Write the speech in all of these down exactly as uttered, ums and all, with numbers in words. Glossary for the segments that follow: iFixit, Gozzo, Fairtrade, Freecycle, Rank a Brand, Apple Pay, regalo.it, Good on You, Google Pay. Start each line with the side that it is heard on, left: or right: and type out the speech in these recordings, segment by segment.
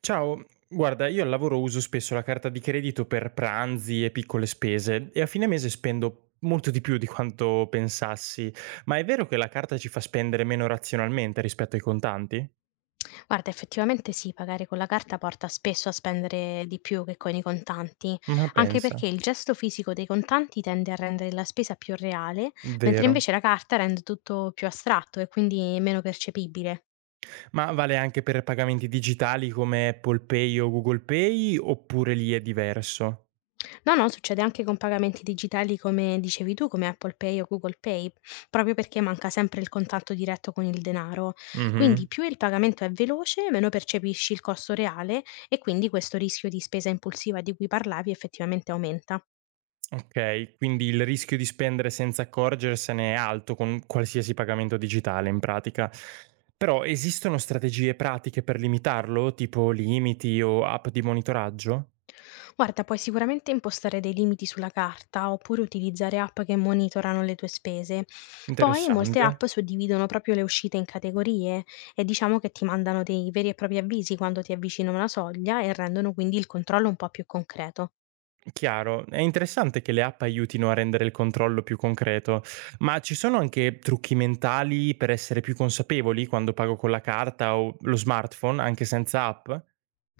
right: Ciao, guarda, io al lavoro uso spesso la carta di credito per pranzi e piccole spese e a fine mese spendo molto di più di quanto pensassi, ma è vero che la carta ci fa spendere meno razionalmente rispetto ai contanti?
left: Guarda, effettivamente sì, pagare con la carta porta spesso a spendere di più che con i contanti,
right: Ma
left: anche
right: pensa,
left: perché il gesto fisico dei contanti tende a rendere la spesa più reale, mentre
right: vero.
left: invece la carta rende tutto più astratto e quindi meno percepibile.
right: Ma vale anche per pagamenti digitali come Apple Pay o Google Pay oppure lì è diverso?
left: No, no, succede anche con pagamenti digitali come dicevi tu, come Apple Pay o Google Pay, proprio perché manca sempre il contatto diretto con il denaro. Quindi
right: Mhm.
left: più il pagamento è veloce, meno percepisci il costo reale e quindi questo rischio di spesa impulsiva di cui parlavi effettivamente aumenta.
right: Okay, quindi il rischio di spendere senza accorgersene è alto con qualsiasi pagamento digitale in pratica. Però esistono strategie pratiche per limitarlo, tipo limiti o app di monitoraggio?
left: Guarda, puoi sicuramente impostare dei limiti sulla carta oppure utilizzare app che monitorano le tue spese. Poi molte
right: Interessante.
left: app suddividono proprio le uscite in categorie e diciamo che ti mandano dei veri e propri avvisi quando ti avvicini a una soglia e rendono quindi il controllo un po' più concreto.
right: Chiaro, è interessante che le app aiutino a rendere il controllo più concreto, ma ci sono anche trucchi mentali per essere più consapevoli quando pago con la carta o lo smartphone anche senza app?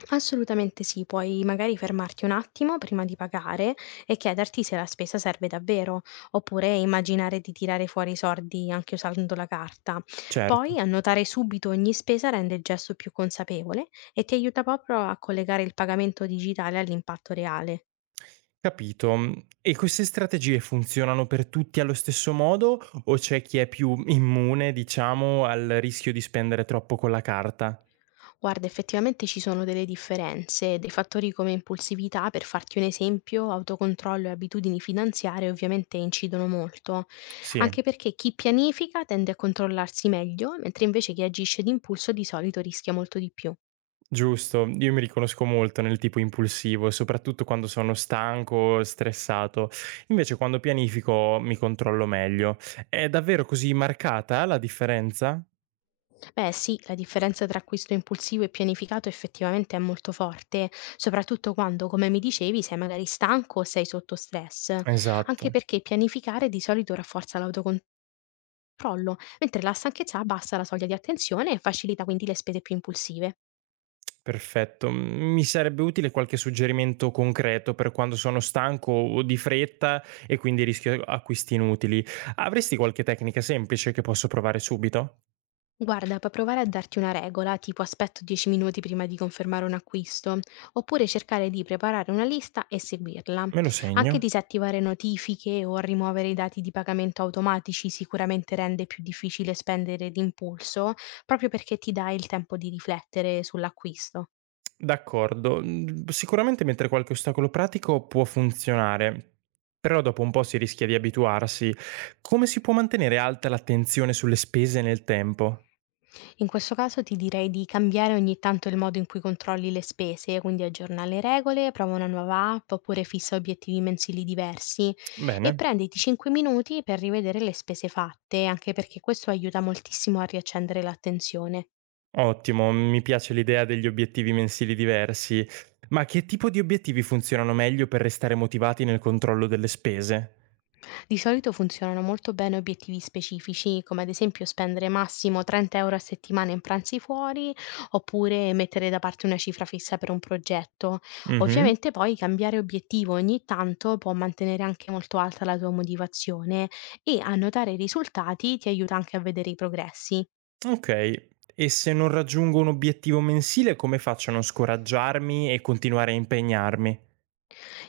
left: Assolutamente sì, puoi magari fermarti un attimo prima di pagare e chiederti se la spesa serve davvero, oppure immaginare di tirare fuori i soldi anche usando la carta. Poi
right: Certo.
left: annotare subito ogni spesa rende il gesto più consapevole e ti aiuta proprio a collegare il pagamento digitale all'impatto reale.
right: Capito. Mhmm, e queste strategie funzionano per tutti allo stesso modo o c'è chi è più immune, diciamo, al rischio di spendere troppo con la carta?
left: Guarda, effettivamente ci sono delle differenze, dei fattori come impulsività, per farti un esempio, autocontrollo e abitudini finanziarie ovviamente incidono molto, anche
right: Sì,
left: perché chi pianifica tende a controllarsi meglio, mentre invece chi agisce d'impulso di solito rischia molto di più.
right: giusto. Io mi riconosco molto nel tipo impulsivo, soprattutto quando sono stanco, stressato. Invece quando pianifico mi controllo meglio. È davvero così marcata la differenza?
left: Beh sì, la differenza tra acquisto impulsivo e pianificato effettivamente è molto forte, soprattutto quando, come mi dicevi, sei magari stanco o sei sotto stress, anche
right: Esatto.
left: perché pianificare di solito rafforza l'autocontrollo Crollo, mentre la stanchezza abbassa la soglia di attenzione e facilita quindi le spese più impulsive.
right: Perfetto. Mi sarebbe utile qualche suggerimento concreto per quando sono stanco o di fretta e quindi rischio acquisti inutili. Avresti qualche tecnica semplice che posso provare subito?
left: Guarda, puoi provare a darti una regola, tipo aspetto dieci minuti prima di confermare un acquisto, oppure cercare di preparare una lista e seguirla.
right: Me lo
left: Anche
right: segno.
left: disattivare notifiche o rimuovere i dati di pagamento automatici sicuramente rende più difficile spendere d'impulso, proprio perché ti dà il tempo di riflettere sull'acquisto.
right: D'accordo. Mm, sicuramente mettere qualche ostacolo pratico può funzionare, però dopo un po' si rischia di abituarsi. Come si può mantenere alta l'attenzione sulle spese nel tempo?
left: In questo caso ti direi di cambiare ogni tanto il modo in cui controlli le spese, quindi aggiorna le regole, prova una nuova app oppure fissa obiettivi mensili diversi e
right: Bene.
left: prenditi cinque minuti per rivedere le spese fatte, anche perché questo aiuta moltissimo a riaccendere l'attenzione.
right: Ottimo, mi piace l'idea degli obiettivi mensili diversi. Ma che tipo di obiettivi funzionano meglio per restare motivati nel controllo delle spese?
left: Di solito funzionano molto bene obiettivi specifici, come ad esempio spendere massimo trenta euro a settimana in pranzi fuori, oppure mettere da parte una cifra fissa per un progetto.
right: Mhm.
left: Ovviamente poi cambiare obiettivo ogni tanto può mantenere anche molto alta la tua motivazione e annotare i risultati ti aiuta anche a vedere i progressi.
right: Ok. E se non raggiungo un obiettivo mensile, come faccio a non scoraggiarmi e continuare a impegnarmi?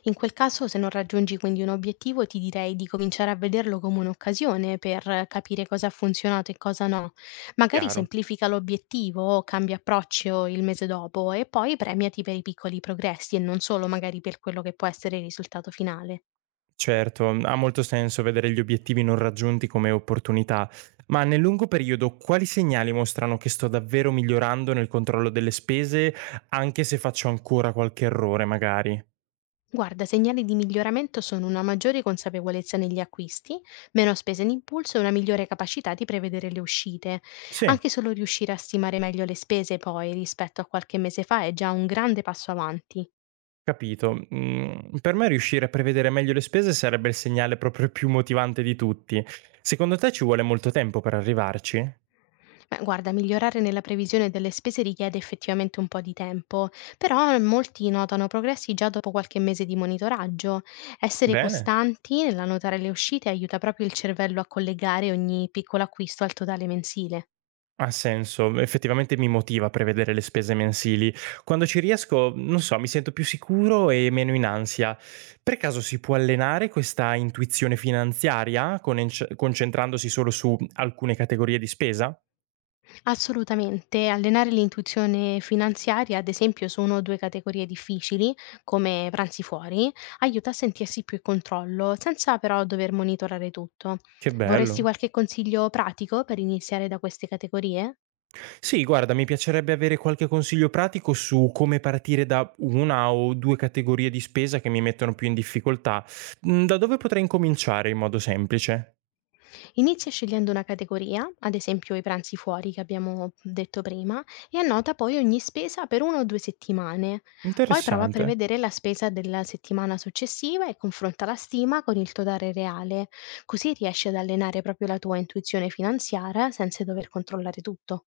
left: In quel caso, se non raggiungi quindi un obiettivo, ti direi di cominciare a vederlo come un'occasione per eh, capire cosa ha funzionato e cosa no. Magari
right: Chiaro.
left: semplifica l'obiettivo o cambia approccio il mese dopo e poi premiati per i piccoli progressi e non solo magari per quello che può essere il risultato finale.
right: Certo, ha molto senso vedere gli obiettivi non raggiunti come opportunità, ma nel lungo periodo quali segnali mostrano che sto davvero migliorando nel controllo delle spese, anche se faccio ancora qualche errore, magari?
left: Guarda, segnali di miglioramento sono una maggiore consapevolezza negli acquisti, meno spese in impulso e una migliore capacità di prevedere le uscite.
right: Sì.
left: Anche solo riuscire a stimare meglio le spese poi rispetto a qualche mese fa è già un grande passo avanti.
right: Capito. Mhmm, per me riuscire a prevedere meglio le spese sarebbe il segnale proprio più motivante di tutti. Secondo te ci vuole molto tempo per arrivarci?
left: Beh, guarda, migliorare nella previsione delle spese richiede effettivamente un po' di tempo, però molti notano progressi già dopo qualche mese di monitoraggio. Essere
right: Bene.
left: costanti nell'annotare le uscite aiuta proprio il cervello a collegare ogni piccolo acquisto al totale mensile.
right: Ha senso, effettivamente mi motiva prevedere le spese mensili. Quando ci riesco, non so, mi sento più sicuro e meno in ansia. Per caso si può allenare questa intuizione finanziaria, conenc concentrandosi solo su alcune categorie di spesa?
left: Assolutamente, allenare l'intuizione finanziaria, ad esempio, su uno o due categorie difficili, come pranzi fuori, aiuta a sentirsi più in controllo, senza però dover monitorare tutto.
right: Che
left: Vorresti
right: bello.
left: qualche consiglio pratico per iniziare da queste categorie?
right: Sì, guarda, mi piacerebbe avere qualche consiglio pratico su come partire da una o due categorie di spesa che mi mettono più in difficoltà. Mhmm, da dove potrei incominciare in modo semplice?
left: Inizia scegliendo una categoria, ad esempio i pranzi fuori che abbiamo detto prima, e annota poi ogni spesa per una o due settimane. Poi prova a
right: Interessante.
left: prevedere la spesa della settimana successiva e confronta la stima con il totale reale, così riesci ad allenare proprio la tua intuizione finanziaria senza dover controllare tutto.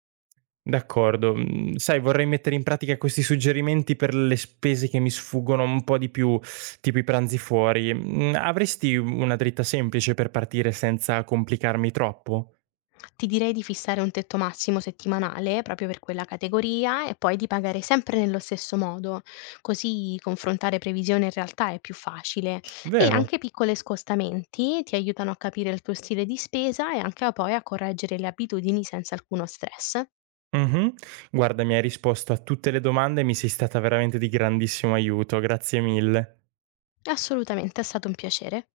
right: D'accordo. Mhmm, sai, vorrei mettere in pratica questi suggerimenti per le spese che mi sfuggono un po' di più, tipo i pranzi fuori. Mhmm, avresti una dritta semplice per partire senza complicarmi troppo?
left: Ti direi di fissare un tetto massimo settimanale proprio per quella categoria e poi di pagare sempre nello stesso modo, così confrontare previsione e realtà è più facile e
right: Vero?
left: anche piccoli scostamenti ti aiutano a capire il tuo stile di spesa e anche a poi a correggere le abitudini senza alcuno stress.
right: Mh-mh. Guarda, mi hai risposto a tutte le domande e mi sei stata veramente di grandissimo aiuto. Grazie mille.
left: Assolutamente, è stato un piacere.